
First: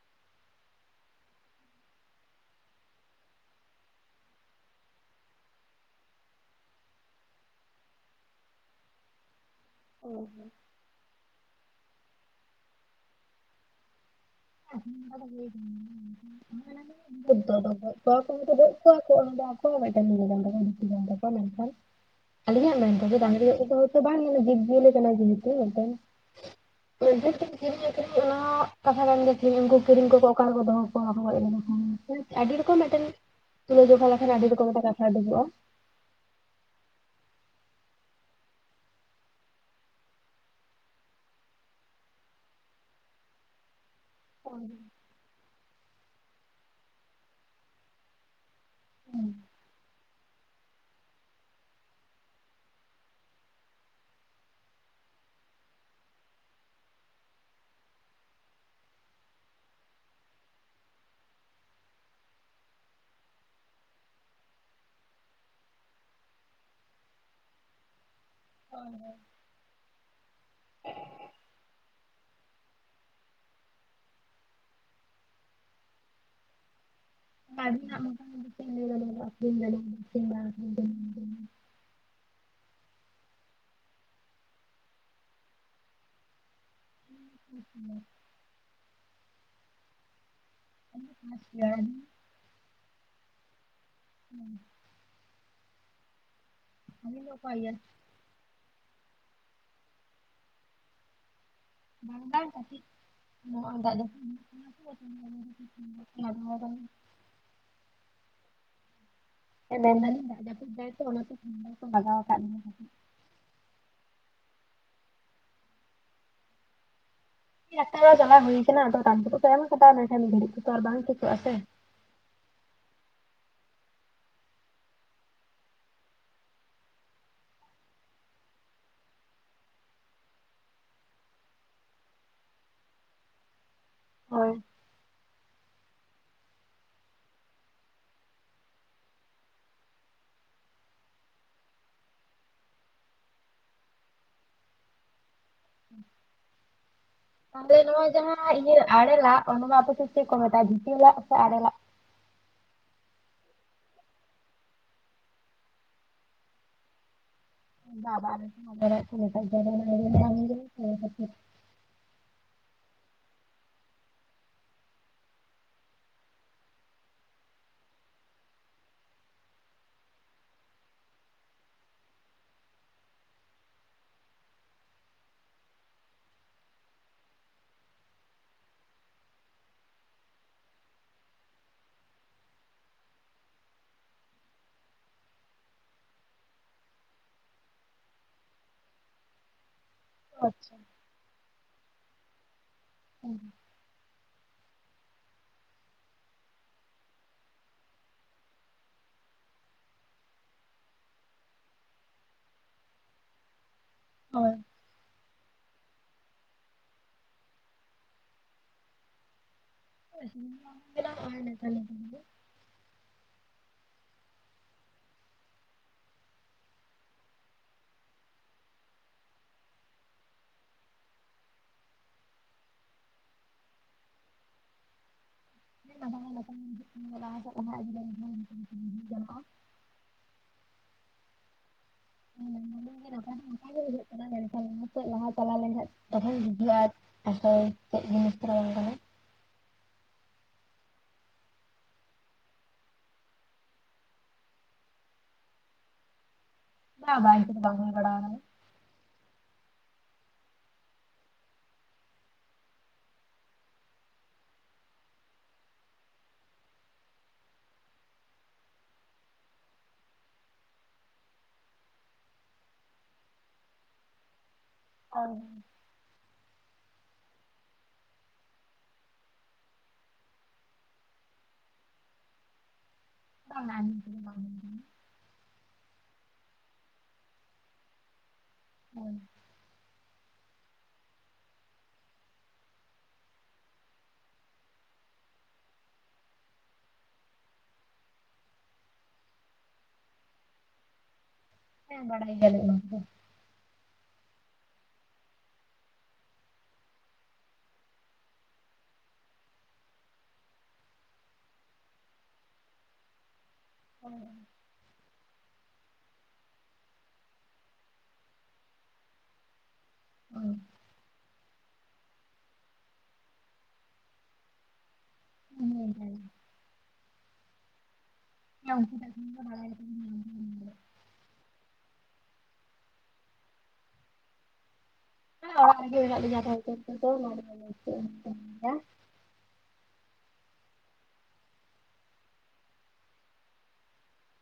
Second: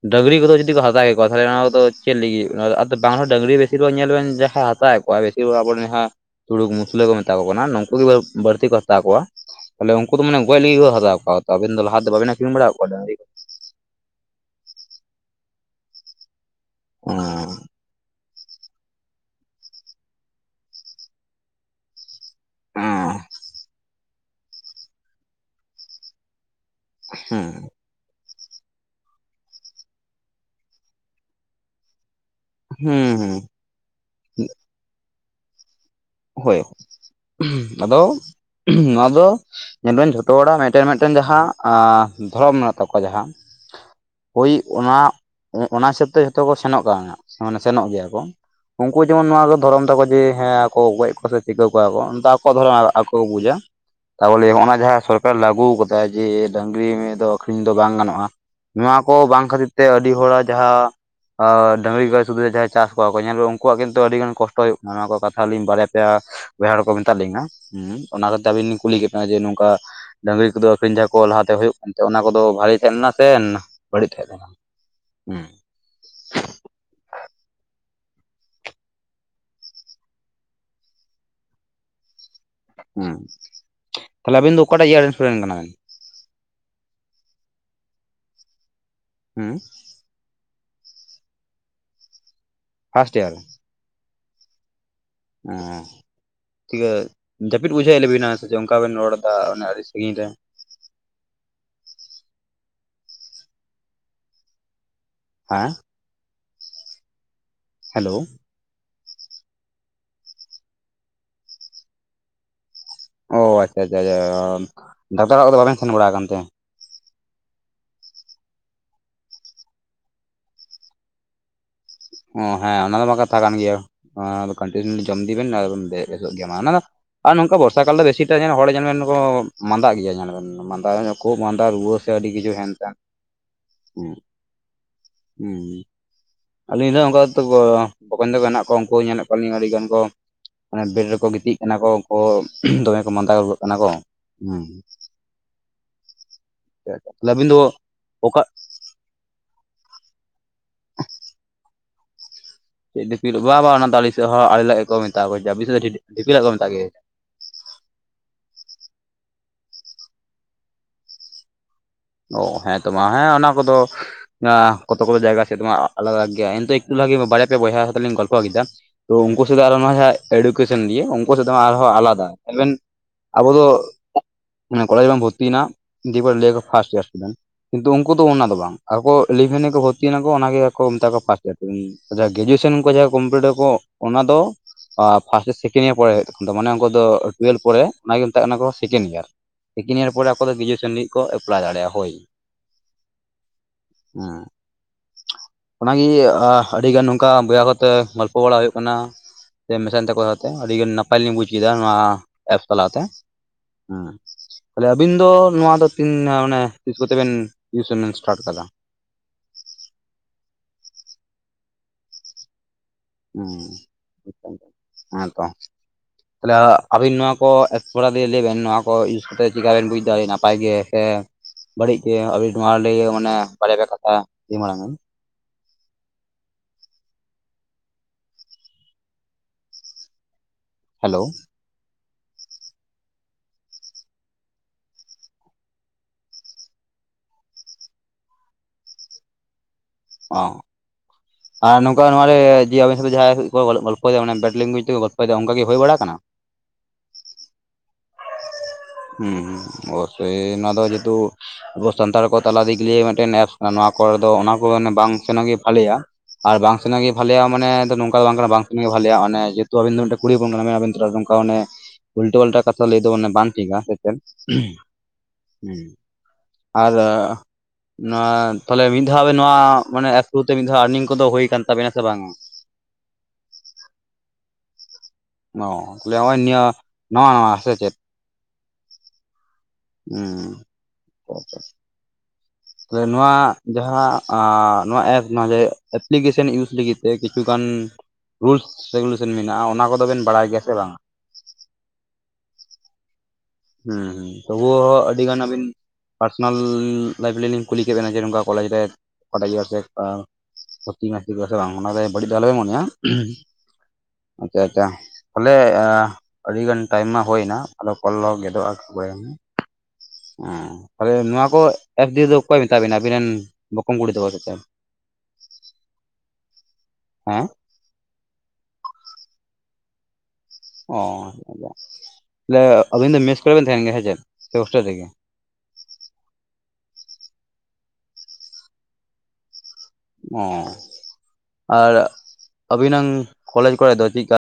ᱰᱟᱹᱝᱜᱨᱤ ᱠᱚᱫᱚ ᱡᱩᱫᱤ ᱠᱚ ᱦᱟᱛᱟᱣ ᱠᱮᱫ ᱠᱚᱣᱟ ᱛᱟᱦᱚᱞᱮ ᱚᱱᱟ ᱠᱚᱫᱚ ᱪᱮᱫ ᱞᱤᱜᱤᱫ ᱟᱫᱚ ᱵᱟᱝᱦᱚᱸ ᱰᱟᱹᱝᱜᱨᱤ ᱵᱮᱥᱤᱨ ᱧᱮᱞ ᱵᱮᱱ ᱡᱟᱦᱟᱸᱟᱭ ᱦᱟᱛᱟᱣᱮᱫ, ᱵᱮᱥᱤᱨ ᱵᱷᱟᱜᱽ ᱟᱵᱚᱨᱮᱱ ᱡᱟᱦᱟᱸ ᱛᱩᱲᱩᱠ ᱢᱩᱥᱞᱟᱹ ᱠᱚ ᱢᱮᱛᱟ ᱠᱚ ᱠᱟᱱᱟ ᱱᱩᱠᱩ ᱜᱮ ᱵᱟᱹᱲᱛᱤ ᱠᱚ ᱦᱟᱛᱟᱣ ᱠᱚᱣᱟ, ᱛᱟᱦᱞᱮ ᱱᱩᱠᱩ ᱫᱚ ᱢᱟᱱᱮ ᱜᱮᱡ ᱞᱤᱜᱤᱫ ᱠᱚ ᱦᱟᱛᱟᱣ ᱠᱚᱣᱟ ᱟᱵᱮᱱ ᱫᱚ ᱞᱟᱦᱟ ᱛᱮ ᱵᱟᱵᱮᱱ ᱟᱹᱠᱷᱤᱧ ᱵᱟᱲᱟᱣᱟ ᱰᱟᱹᱜᱽᱨᱤ?
[inaudible] [inaudible] ᱛᱟᱠᱚᱣᱟ ᱢᱮ ᱱᱠᱷᱟᱱ ᱟᱹᱞᱤᱧᱟᱜ ᱢᱮᱱᱫᱟ ᱡᱮ ᱰᱟᱝᱨᱤ ᱜᱚᱡ ᱨᱮᱛ ᱦᱳᱭ ᱛᱚ ᱵᱟᱝ ᱞᱮ [inaudible] ᱱᱤᱡᱮᱨ ᱛᱮᱢ
ᱦᱩᱸ
ᱠᱤᱨᱤᱧ ᱟᱹᱠᱷᱤᱨᱤᱧ ᱚᱱᱟ ᱦᱚᱸ ᱠᱟᱛᱷᱟ ᱜᱮ ᱩᱱᱠᱩ ᱠᱤᱨᱤᱧ ᱠᱚ ᱠᱚ ᱚᱠᱟ ᱨᱮᱠᱚ ᱫᱚᱦᱚ ᱠᱚᱣᱟ ᱠᱚ ᱜᱚᱡ ᱞᱮᱠᱷᱟᱱ? ᱟᱹᱰᱤ ᱨᱚᱠᱚᱢ ᱢᱤᱫᱴᱮᱱ
ᱦᱩᱸ
ᱛᱩᱞᱟᱹ ᱡᱚᱠᱷᱟ ᱞᱮᱠᱷᱟᱱ ᱟᱹᱰᱤ ᱨᱚᱠᱚᱢ ᱛᱮ ᱠᱟᱛᱷᱟ ᱩᱰᱩᱠᱚᱜᱼᱟ ᱾
ᱦᱳᱭ, ᱟᱫᱚ ᱱᱚᱣᱟ ᱫᱚ, ᱢᱮᱱ ᱫᱟᱹᱧ ᱡᱷᱚᱛᱚ ᱦᱚᱲᱟᱜ ᱢᱤᱫᱴᱮᱱ ᱢᱤᱫᱴᱮᱱ ᱡᱟᱦᱟᱸ ᱫᱷᱚᱨᱚᱢ ᱢᱮᱱᱟᱜ ᱛᱟᱠᱚᱣᱟ ᱡᱟᱦᱟᱸ, ᱦᱳᱭ ᱚᱱᱟ ᱚᱱᱟ ᱦᱤᱥᱟᱹᱵᱽ ᱛᱮ ᱡᱷᱚᱛᱚ ᱠᱚ ᱥᱮᱱᱚᱜ ᱠᱟᱱᱟ ᱢᱟᱱᱮ ᱥᱮᱱᱚᱜ ᱜᱮᱭᱟ ᱠᱚ ᱾ ᱩᱱᱠᱩ ᱡᱮᱢᱚᱱ ᱱᱚᱣᱟ ᱠᱚ ᱫᱷᱚᱨᱚᱢ ᱛᱟᱠᱚ ᱡᱮ ᱦᱮᱸ, ᱠᱚ ᱜᱚᱡ ᱟᱠᱣᱟ ᱥᱮ ᱪᱤᱠᱟᱹ ᱠᱚᱣᱟ ᱠᱚ ᱚᱱᱟ ᱫᱚ ᱟᱠᱚᱣᱟᱜ ᱫᱷᱚᱨᱚᱱ ᱟᱠᱚ ᱠᱚ ᱵᱩᱡᱟ ᱾ ᱛᱟᱵᱚᱞᱮ ᱱᱚᱜᱼᱚᱭ ᱡᱟᱦᱟᱸ ᱥᱚᱨᱠᱟᱨ ᱞᱟᱹᱜᱩ ᱠᱟᱫᱟᱭ ᱡᱮ ᱰᱟᱹᱝᱨᱤ ᱢᱤᱦᱩ ᱫᱚ ᱟᱹᱠᱷᱨᱤᱧ ᱫᱚ ᱵᱟᱝ ᱜᱟᱱᱚᱜᱼᱟ ᱾ ᱱᱚᱣᱟ ᱠᱚ ᱵᱟᱝ ᱠᱷᱟᱹᱛᱤᱨ ᱛᱮ ᱟᱹᱰᱤ ᱦᱚᱲᱟᱜ ᱡᱟᱦᱟᱸ, ᱰᱟᱹᱝᱨᱤ ᱜ ᱥᱩᱫᱷᱩ ᱡᱟᱦᱟᱸᱭ ᱪᱟᱥ ᱠᱚᱣᱟ ᱠᱚ ᱧᱮᱞ ᱯᱮ ᱩᱱᱠᱩᱣᱟᱜ ᱠᱤᱱᱛᱩ ᱟᱹᱰᱤ ᱜᱟᱱ ᱠᱚᱥᱴᱚ ᱦᱳᱭᱳᱜ ᱠᱟᱱᱟ, ᱱᱚᱣᱟ ᱠᱚ ᱠᱟᱛᱷᱟ ᱞᱤᱧ ᱵᱟᱨᱭᱟ ᱯᱮᱭᱟ ᱵᱚᱭᱦᱟ ᱦᱚᱲ ᱠᱚ ᱢᱮᱛᱟᱜ ᱞᱤᱧᱟ ᱦᱩᱸ ᱚᱱᱟ ᱠᱟᱛᱷᱟ ᱟᱵᱤᱱ ᱞᱤᱧ ᱠᱩᱞᱤ ᱠᱮᱫ ᱵᱮᱱᱟ ᱡᱮ ᱱᱚᱝᱠᱟ ᱰᱟᱹᱝᱨᱤ ᱠᱚᱫᱚ ᱟᱹᱠᱷᱨᱤᱧ ᱡᱟᱦᱟᱸ ᱠᱚ ᱞᱟᱦᱟᱛᱮ ᱦᱳᱭᱳᱜ ᱠᱟᱱᱛᱮ ᱚᱱᱟ ᱠᱚ ᱫᱚ ᱵᱟᱹᱞᱤ ᱛᱟᱦᱮᱸ ᱞᱮᱱᱟ ᱥᱮ ᱵᱟᱹᱲᱤᱡ ᱛᱟᱦᱮᱸ ᱞᱮᱱᱟ? ᱦᱩᱸ,
ᱟᱵᱤᱱ ᱱᱟᱜ ᱢᱚᱛᱟᱢᱚᱛ ᱪᱮ ᱞᱟᱹᱭ ᱫᱟᱵᱤᱱ ᱟᱠᱷᱨᱤᱧ ᱫᱟᱞᱤᱧ ᱥᱮ ᱵᱟᱝ,
ᱦᱩᱸ ᱛᱟᱦᱚᱞᱮ ᱟᱵᱤᱱ ᱫᱚ ᱚᱠᱟᱴᱟᱜ ᱤᱭᱟᱨ ᱨᱮᱱ ᱮᱥᱴᱩᱰᱮᱱᱴ ᱠᱟᱱᱟᱵᱮᱱ?
[inaudible]
ᱦᱩᱸ,
ᱟᱞᱤᱧ ᱫᱚ ᱯᱷᱟᱥᱴ ᱤᱭᱟᱨ ᱨᱮᱱ ᱾
First year.
ᱦᱩᱸ,
ᱚ ᱛᱤᱠᱟᱹ
ᱟᱹᱞᱤᱧ ᱫᱚ ᱚᱠᱚᱭ
ᱡᱟᱹᱯᱤᱫ
ᱤᱭᱟᱹ
ᱵᱩᱡᱷᱟᱹᱣᱮᱫ ᱞᱮᱵᱤᱱᱟ? ᱡᱮ ᱚᱝᱠᱟ ᱵᱮᱱ ᱨᱚᱲ ᱮᱫᱟ ᱚᱱᱮ ᱟᱹᱰᱤ ᱥᱟᱺᱜᱤᱧ ᱨᱮ ᱾
ᱵᱷᱟᱸᱰᱟᱱ ᱞᱟᱹᱜᱤᱫ ᱵᱚᱦᱚ ᱚᱱᱠᱟ ᱜᱮ᱾
[unintelligible]
ᱱᱚᱫᱢᱚᱨᱚ [unintelligible]
ᱦᱮᱞᱳ᱾
ᱦᱮᱸ ᱢᱮᱱᱫᱟᱞᱤᱧ ᱫᱟᱜ ᱡᱟᱹᱯᱩᱮᱫᱟᱭ ᱛᱚ ᱚᱱᱟᱛᱮ [inaudible] ᱠᱚ ᱞᱟᱜᱟᱣ ᱟᱠᱟᱫ ᱞᱤᱧᱟ᱾
ᱚ ᱟᱪᱪᱷᱟ-ᱟᱪᱪᱷᱟ-ᱟᱪᱷᱟ ᱰᱟᱠᱛᱟᱨ ᱚᱲᱟᱜ ᱠᱚᱫᱚ ᱵᱟᱵᱤᱱ ᱯᱷᱳᱱ ᱵᱟᱲᱟ ᱠᱟᱱ ᱛᱮ?
ᱰᱟᱠᱛᱟᱨ ᱚᱲᱟ ᱪᱟᱞᱟ ᱦᱩᱭ ᱠᱟᱱᱟ ᱟᱫᱚ ᱨᱟᱱ ᱠᱚᱫᱚ ᱠᱚ ᱮᱢ ᱠᱟᱫᱟ ᱢᱮᱱᱠᱷᱟᱱ ᱱᱤᱫ ᱛᱮᱫᱚ ᱟᱨ ᱵᱟᱝ ᱴᱷᱤᱠᱚᱜ-ᱟ ᱥᱮ᱾
ᱚ ᱦᱮᱸ ᱚᱱᱟ ᱫᱚ ᱢᱟ ᱠᱟᱛᱷᱟ ᱠᱟᱱ ᱜᱮᱭᱟ, ᱟᱨ ᱠᱚᱴᱤᱱᱤᱭᱩ ᱡᱚᱢ ᱤᱫᱤ ᱵᱤᱱ ᱟᱫᱚ ᱵᱤᱱ ᱵᱮ ᱵᱮᱥᱚᱜ ᱜᱮᱭᱟ ᱚᱱᱟ ᱫᱚ ᱟᱨ ᱱᱚᱝᱠᱟ ᱵᱚᱨᱥᱟ ᱠᱟᱞ ᱫᱚ ᱵᱮᱥᱤᱴᱟᱜ ᱡᱮᱱ ᱦᱚᱲ ᱡᱮᱱ-ᱢᱮᱱ ᱠᱚ ᱢᱟᱸᱫᱟᱜ ᱜᱮᱭᱟ ᱡᱮᱱ-ᱢᱮᱱ ᱢᱟᱸᱫᱟ ᱠᱷᱳᱜ ᱢᱟᱸᱫᱟ ᱨᱩᱣᱟᱹ ᱥᱮ ᱟᱹᱰᱤ ᱠᱤᱪᱷᱩ ᱦᱮᱱ ᱛᱮᱱ, ᱦᱮᱸ
ᱦᱳᱭ᱾
ᱦᱩᱸ, ᱟᱹᱞᱤᱧ ᱫᱚ ᱚᱱᱠᱟ ᱛᱚ ᱜᱚ, ᱵᱚᱠᱚᱸᱧ ᱛᱟᱠᱚ ᱦᱮᱱᱟᱜ ᱠᱚᱣᱟ ᱩᱱᱠᱩ ᱧᱮᱞᱮᱫ ᱠᱚᱣᱟ ᱞᱤᱧ ᱟᱹᱰᱤ ᱜᱟᱱ ᱠᱚ ᱚᱱᱮ ᱵᱮᱴ ᱨᱮᱠᱚ ᱜᱤᱛᱤᱡ ᱠᱟᱱᱟ ᱠᱚ ᱩᱱᱠᱩ, ᱫᱚᱢᱮ ᱠᱚ ᱢᱟᱸᱫᱟ ᱜᱚᱜ ᱠᱟᱱᱟ ᱠᱚ ᱦᱮᱸ᱾ [inaudible]
[inaudible]
[inaudible] ᱞᱟᱹᱵᱤᱫ
ᱟᱞᱮ ᱱᱚᱣᱟ ᱡᱟᱦᱟᱸ ᱤᱭᱟᱹ ᱟᱲᱮᱞᱟᱜ ᱚᱱᱟᱢᱟ ᱟᱯᱮᱥᱮᱫ ᱪᱮᱫ ᱠᱚ ᱢᱮᱛᱟᱜᱼᱟ ᱵᱷᱤᱛᱟᱹ ᱞᱟᱜ ᱥᱮ ᱟᱲᱮᱞᱟ?
ᱪᱮᱫ ᱫᱤᱯᱤᱞ ᱵᱟ ᱵᱟ ᱚᱱᱟ ᱫᱚ ᱟᱲᱮ ᱥᱮᱫ ᱦᱚᱸ ᱟᱲᱮ ᱞᱟᱜ ᱜᱮᱠᱚ ᱢᱮᱛᱟ ᱠᱚᱣᱟ ᱡᱟᱵᱤᱥᱮ [inaudible] ᱫᱤᱯᱤᱞᱟᱜ ᱠᱚ ᱢᱮᱛᱟᱜ ᱜᱮ᱾
ᱵᱟ ᱵᱟ ᱟᱨ ᱢᱮᱨᱚᱢ ᱤᱫᱤ [inaudible] [inaudible]
ᱚ ᱦᱮᱸ ᱛᱚ ᱢᱟ ᱦᱮᱸ ᱚᱱᱟ ᱠᱚᱫᱚ ᱟᱸ ᱠᱚᱛᱚ-ᱠᱚᱛᱚ ᱡᱟᱭᱜᱟ ᱥᱮᱫ ᱢᱟ ᱟᱞᱟᱜᱽ-ᱟᱞᱟᱜᱽ ᱜᱮᱭᱟ ᱮᱱᱛᱮ ᱮᱠᱴᱩ ᱞᱟᱜᱤ ᱵᱟᱨᱭᱟ ᱯᱭᱟ ᱵᱚᱭᱦᱟᱜ ᱥᱟᱛᱮ ᱞᱤᱧ ᱜᱚᱞᱯᱚ ᱠᱮᱫᱟ᱾ ᱛᱚ ᱩᱱᱠᱩ ᱥᱮᱫᱟ ᱟᱨ ᱱᱚᱣᱟ ᱡᱟᱦᱟᱸ ᱮᱰᱩᱠᱮᱥᱚᱱ ᱱᱤᱭᱮ ᱩᱱᱠᱩ ᱥᱮᱫ ᱢᱟ ᱟᱨᱦᱚᱸ ᱟᱞᱟᱫᱟ ᱟᱵᱮᱱ ᱟᱵᱚ ᱫᱚ [inaudible] ᱢᱟᱱᱮ ᱠᱚᱞᱮᱡᱽ ᱵᱚᱱ ᱵᱷᱚᱨᱛᱤᱭᱮᱱᱟ ᱫᱤᱭᱮᱯᱚᱨ ᱞᱟᱹᱭ ᱟᱠᱚ ᱯᱥᱴ ᱤᱭᱟᱨ [unintelligible] ᱠᱤᱱᱛᱩ ᱩᱱᱠᱩ ᱫᱚ ᱚᱱᱟ ᱫᱚ ᱵᱟᱝ ᱟᱠᱚ ᱤᱞᱤᱵᱷᱮᱱ ᱨᱮᱠᱚ ᱵᱷᱚᱨᱛᱤᱭᱮᱱᱟ ᱠᱚ ᱚᱱᱟ ᱜᱮ ᱠᱚ ᱢᱮᱛᱟ ᱠᱚᱣᱟ ᱯᱟᱥᱴ ᱤᱭᱟᱨ ᱫᱚ᱾ ᱡᱟ ᱜᱨᱮᱡᱩᱭᱮᱥᱚᱱ ᱠᱚ ᱡᱟᱦᱟᱸ ᱠᱚᱢᱯᱞᱤᱴ ᱟᱠᱚ ᱚᱱᱟ ᱫᱚ ᱯᱷᱟᱥᱴ ᱥᱮᱠᱮᱱᱰ ᱤᱭᱟᱨ ᱯᱚᱨᱮ ᱫᱚ ᱢᱟᱱᱮ ᱩᱱᱠᱩ ᱫᱚ ᱴᱩᱭᱮᱞᱵᱷ ᱯᱚᱨᱮ ᱚᱱᱟᱜᱮ ᱢᱮᱛᱟᱜ ᱠᱟᱱᱟ ᱠᱚ ᱥᱮᱠᱮᱱᱰ ᱤᱭᱟᱨ᱾ ᱥᱮᱠᱮᱱ ᱮᱤᱭᱟᱨ ᱯᱚᱨᱮ ᱟᱠᱚ ᱫᱚ ᱜᱨᱮᱡᱩᱭᱮᱥᱮᱱ ᱞᱟᱹᱜᱤᱫ ᱠᱚ ᱮᱯᱞᱟᱭ ᱫᱟᱲᱮᱭᱟᱜᱼᱟ ᱦᱳᱭ᱾
[unintelligible]
ᱦᱮᱸ, ᱚᱱᱟᱜᱮ ᱟ ᱟᱹᱰᱤᱜᱟᱱ ᱱᱚᱝᱠᱟ ᱵᱚᱭᱦᱟ ᱠᱚᱛᱮ ᱜᱚᱞᱯᱚ ᱵᱟᱲᱟ ᱦᱩᱭᱩᱜ ᱠᱟᱱᱟ᱾ ᱥᱮ ᱢᱮᱥᱟᱭᱮᱱ ᱛᱮᱠᱚ ᱛᱮ ᱟᱹᱰᱤᱜᱟᱱ ᱱᱟᱯᱟᱭ ᱞᱤᱧ ᱵᱩᱡ ᱠᱮᱫᱟ ᱱᱚᱣᱟ ᱮᱯᱥ ᱛᱟᱞᱟᱛᱮ ᱦᱮᱸ᱾
ᱦᱳᱭ᱾
ᱛᱟᱦᱚᱞᱮ ᱟᱵᱤᱱ ᱫᱚ ᱱᱚᱣᱟ ᱫᱚ ᱛᱤᱱ ᱚᱱᱮ ᱛᱤᱥ ᱠᱚᱛᱮ ᱵᱮᱱ ᱴᱤᱭᱩᱥᱚᱱ ᱵᱮᱱ ᱥᱴᱟᱴ ᱠᱟᱫᱟ?
[inaudible] ᱱᱚᱜ-ᱚᱭ ᱱᱮᱛᱟᱨ ᱜᱮ᱾
ᱦᱮᱸ ᱮᱠᱟᱱᱛᱚ ᱦᱮᱸ ᱛᱚ᱾ ᱛᱟᱦᱞᱮ ᱟᱵᱤᱱ ᱱᱚᱣᱟ ᱠᱚ [unintelligible] ᱞᱟᱹᱭ ᱵᱮᱱ ᱱᱚᱣᱟ ᱠᱚ ᱤᱭᱩᱡᱽ ᱠᱟᱛᱮᱫ ᱪᱮᱠᱟ ᱵᱮᱱ ᱵᱩᱡ ᱫᱟ ᱱᱟᱯᱟᱭ ᱜᱮ᱾ ᱥᱮ ᱵᱟᱹᱲᱤᱡᱽ ᱜᱮ ᱟᱵᱤᱱ ᱱᱚᱣᱟ ᱞᱟᱹᱭ ᱢᱟᱱᱮ ᱵᱟᱨᱭᱟ ᱯᱮᱭᱟ ᱠᱟᱛᱷᱟ ᱞᱟᱹᱭ ᱢᱟᱲᱟᱝᱟ᱾
ᱞᱟᱦᱟ ᱞᱟᱥᱟᱲᱦᱮᱫ ᱵᱩᱡᱷᱟᱹᱣ ᱠᱟᱱᱟ ᱞᱟᱦᱟ ᱥᱮᱫ ᱞᱟᱦᱟ ᱤᱫᱤ ᱞᱮᱱᱠᱷᱟᱱ [inaudible] ᱡᱟᱞᱟ-ᱟ,
ᱦᱮᱞᱳ᱾ [inaudible]
ᱚᱱᱠᱟ ᱜᱮ ᱚᱱᱠᱟ ᱜᱮ ᱵᱩᱡᱷᱟᱹᱣ ᱠᱟᱱᱟ ᱢᱮᱱᱠᱟᱷᱟᱱ ᱞᱟᱦᱟ ᱥᱮᱫ ᱞᱟᱦᱟ ᱪᱟᱞᱟᱣ ᱞᱮᱱᱠᱷᱟᱡ ᱫᱚᱦᱚᱭ ᱜᱤᱭᱟ᱾ ᱟᱫᱚ ᱪᱮᱫ ᱵᱤᱱ ᱠᱚᱨᱟᱣᱟᱱ ᱠᱟᱱᱟ?
ᱚᱸ, ᱟᱨ ᱱᱚᱝᱠᱟ ᱱᱚᱣᱟ ᱨᱮ ᱡᱮ ᱟᱵᱮᱱ ᱥᱟᱶ ᱛᱮ ᱡᱟᱦᱟᱸᱭ ᱠᱚ ᱜᱚᱞᱯᱚᱭᱮᱫᱟ ᱢᱟᱱᱮ ᱵᱮᱴ ᱞᱮᱝᱜᱩᱭᱮᱡᱽ ᱛᱮᱠᱚ ᱜᱚᱞᱯᱚᱭ ᱫᱟ ᱚᱱᱠᱟ ᱠᱤ ᱦᱩᱭ ᱵᱟᱲᱟ ᱟᱠᱟᱱᱟ?
ᱵᱟ ᱵᱟ ᱤᱱᱠᱟᱹ ᱫᱚ ᱵᱟᱝ ᱦᱩᱭ ᱵᱟᱲᱟ ᱟᱠᱟᱱᱟ᱾
ᱦᱩᱸ ᱦᱩᱸ ᱚᱵᱚᱥᱥᱳᱭ ᱱᱚᱣᱟ ᱫᱚ ᱡᱮᱦᱮᱛᱩ ᱟᱵᱚ ᱥᱟᱱᱛᱟᱲ ᱠᱚ ᱛᱟᱞᱟ ᱫᱤᱠ ᱞᱤᱭᱮ ᱢᱤᱫᱴᱮᱱ ᱮᱯᱥ ᱠᱟᱱᱟ, ᱱᱚᱣᱟ ᱠᱚᱨᱮ ᱫᱚ ᱚᱱᱟ ᱠᱚ ᱢᱟᱱᱮ ᱵᱟᱝ ᱥᱮᱱᱚᱜ ᱜᱮ ᱵᱷᱟᱞᱮᱭᱟ᱾ ᱟᱨ ᱵᱟᱝ ᱥᱮᱱᱚᱜ ᱜᱮ ᱵᱷᱟᱹᱞᱮᱭᱟ ᱢᱟᱱᱮ ᱫᱚ ᱱᱚᱝᱠᱟ ᱫᱚ ᱵᱟᱝ ᱠᱟᱱᱟ ᱵᱟᱝ ᱥᱮᱱᱚᱜ ᱵᱷᱟᱞᱮᱭᱟ ᱚᱱᱮ ᱡᱮᱦᱮᱛᱩ ᱟᱵᱤᱱ ᱢᱤᱫᱴᱟᱱ ᱠᱩᱲᱤ ᱦᱚᱯᱚᱱ ᱠᱟᱱᱟ ᱵᱮᱱ ᱟᱵᱮᱱ [inaudible] ᱛᱚ ᱚᱱᱮ ᱩᱞᱴᱟᱹ ᱯᱟᱞᱴᱟ ᱠᱟᱛᱷᱟ ᱫᱚ ᱞᱟᱹᱭ ᱫᱚ ᱢᱟᱱᱮ ᱵᱟᱝ ᱴᱷᱤᱠᱟ, ᱥᱮ ᱪᱮᱫ?
ᱦᱳᱭ ᱦᱳᱭ᱾
ᱦᱩ, ᱟᱨ ᱱᱚᱣᱟ ᱛᱟᱞᱦᱮ ᱢᱤᱫ ᱫᱷᱟᱣ ᱟᱵᱮᱱ ᱱᱚᱣᱟ ᱮᱯᱥ ᱠᱚᱛᱮ ᱢᱤᱫ ᱫᱷᱟᱣ ᱟᱨᱱᱤᱝ ᱠᱚᱫᱚ ᱦᱩᱭ ᱟᱠᱟᱱ ᱛᱟᱵᱮᱱᱟ ᱥᱮ ᱵᱟᱝᱟ? [inaudible]
ᱵᱟᱝ ᱟᱨᱱᱤᱝ ᱠᱚᱫᱚ ᱵᱟᱝ ᱦᱩᱭ ᱠᱟᱱᱟ᱾
ᱚ ᱛᱟᱦᱞᱮ ᱦᱚᱸᱜᱼᱚᱭ ᱱᱤᱭᱟᱹ ᱱᱚᱣᱟ ᱱᱟᱣᱟ ᱥᱮ ᱪᱮᱫ?
ᱦᱳᱭ᱾
ᱩᱸ [inaudible] ᱛᱟᱞᱦᱮ ᱱᱚᱣᱟ ᱡᱟᱦᱟᱸ ᱟ ᱱᱚᱣᱟ ᱮᱯᱥ [inaudible] ᱮᱯᱞᱤᱠᱮᱥᱚᱱ ᱤᱭᱩᱡᱽ ᱞᱟᱹᱜᱤᱫ ᱛᱮ ᱠᱤᱪᱷᱩᱜᱟᱱ ᱨᱩᱞᱥ ᱨᱮᱜᱩᱞᱮᱥᱚᱱ ᱢᱮᱱᱟᱜᱼᱟ ᱚᱱᱟ ᱠᱚᱫᱚ ᱵᱮᱱ ᱵᱟᱲᱟᱭ ᱜᱮᱭᱟ ᱥᱮ ᱵᱟᱝᱟ?
ᱦᱮᱸ ᱵᱟᱲᱟᱭ ᱜᱮᱭᱟᱞᱮᱧ ᱚᱱᱟ ᱠᱚᱫᱚ᱾
ᱦᱩᱸ ᱦᱩᱸ ᱛᱚᱵᱩᱳ ᱟᱹᱰᱤ ᱜᱟᱱ ᱟᱹᱵᱤᱱ ᱯᱟᱨᱥᱚᱱᱟᱞ ᱞᱟᱭᱤᱯᱷ ᱞᱮᱞᱤᱧ ᱠᱩᱞᱤ ᱠᱮ ᱵᱮᱱᱟ ᱡᱮ ᱱᱚᱝᱠᱟ ᱠᱚᱞᱮᱡ ᱨᱮ [inaudible] [inaudible] ᱚᱱᱟ ᱨᱮ ᱵᱟᱹᱲᱤᱡ ᱫᱚ ᱟᱞᱚ ᱵᱮᱱ ᱢᱚᱱᱮᱭᱟ᱾
ᱦᱳᱭ
ᱟᱪᱪᱷᱟ ᱟᱪᱪᱷᱟ ᱛᱟᱦᱞᱮ ᱟ ᱟᱹᱰᱤ ᱜᱟᱱ ᱴᱟᱭᱤᱢ ᱢᱟ ᱦᱩᱭᱮᱱᱟ ᱟᱫᱚ ᱠᱚᱞ [inaudible] [inaudible] ᱚᱸ ᱛᱟᱞᱦᱮ ᱱᱚᱣᱟ ᱠᱚ ᱮᱯ ᱫᱤᱭᱮ ᱫᱚ ᱚᱠᱚᱭ ᱢᱮᱛᱟᱜ ᱵᱤᱱᱟ ᱟᱵᱤᱱ ᱨᱮᱱ ᱵᱚᱠᱚᱢ ᱠᱩᱲᱤ ᱛᱟᱠᱚ ᱥᱮ ᱪᱮᱫ?
[inaudible]
ᱦᱮᱸᱻ
[inaudible]
ᱚ [inaudible] ᱛᱟᱞᱦᱮ ᱟᱵᱤᱱ ᱫᱚ ᱢᱮᱥ ᱠᱚᱨᱮ ᱵᱮᱱ ᱛᱟᱦᱮᱱ ᱜᱮᱭᱟ ᱦᱮᱸ ᱪᱮᱫ? ᱥᱮ ᱦᱳᱥᱴᱮᱞ ᱨᱮᱜᱮ?
ᱦᱮᱸ ᱚᱲᱟᱜ ᱨᱮ ᱜᱮ ᱢᱮᱱᱟᱜ ᱞᱤᱧᱟ ᱟᱯᱟᱛᱚᱛᱚ ᱱᱤᱛᱳᱜ ᱫᱚ [inaudible]
ᱚ, ᱟᱨ ᱟᱵᱤᱱᱟᱝ ᱠᱚᱞᱮᱡᱽ ᱠᱚᱨᱮ ᱫᱚ ᱪᱮᱫᱠᱟ?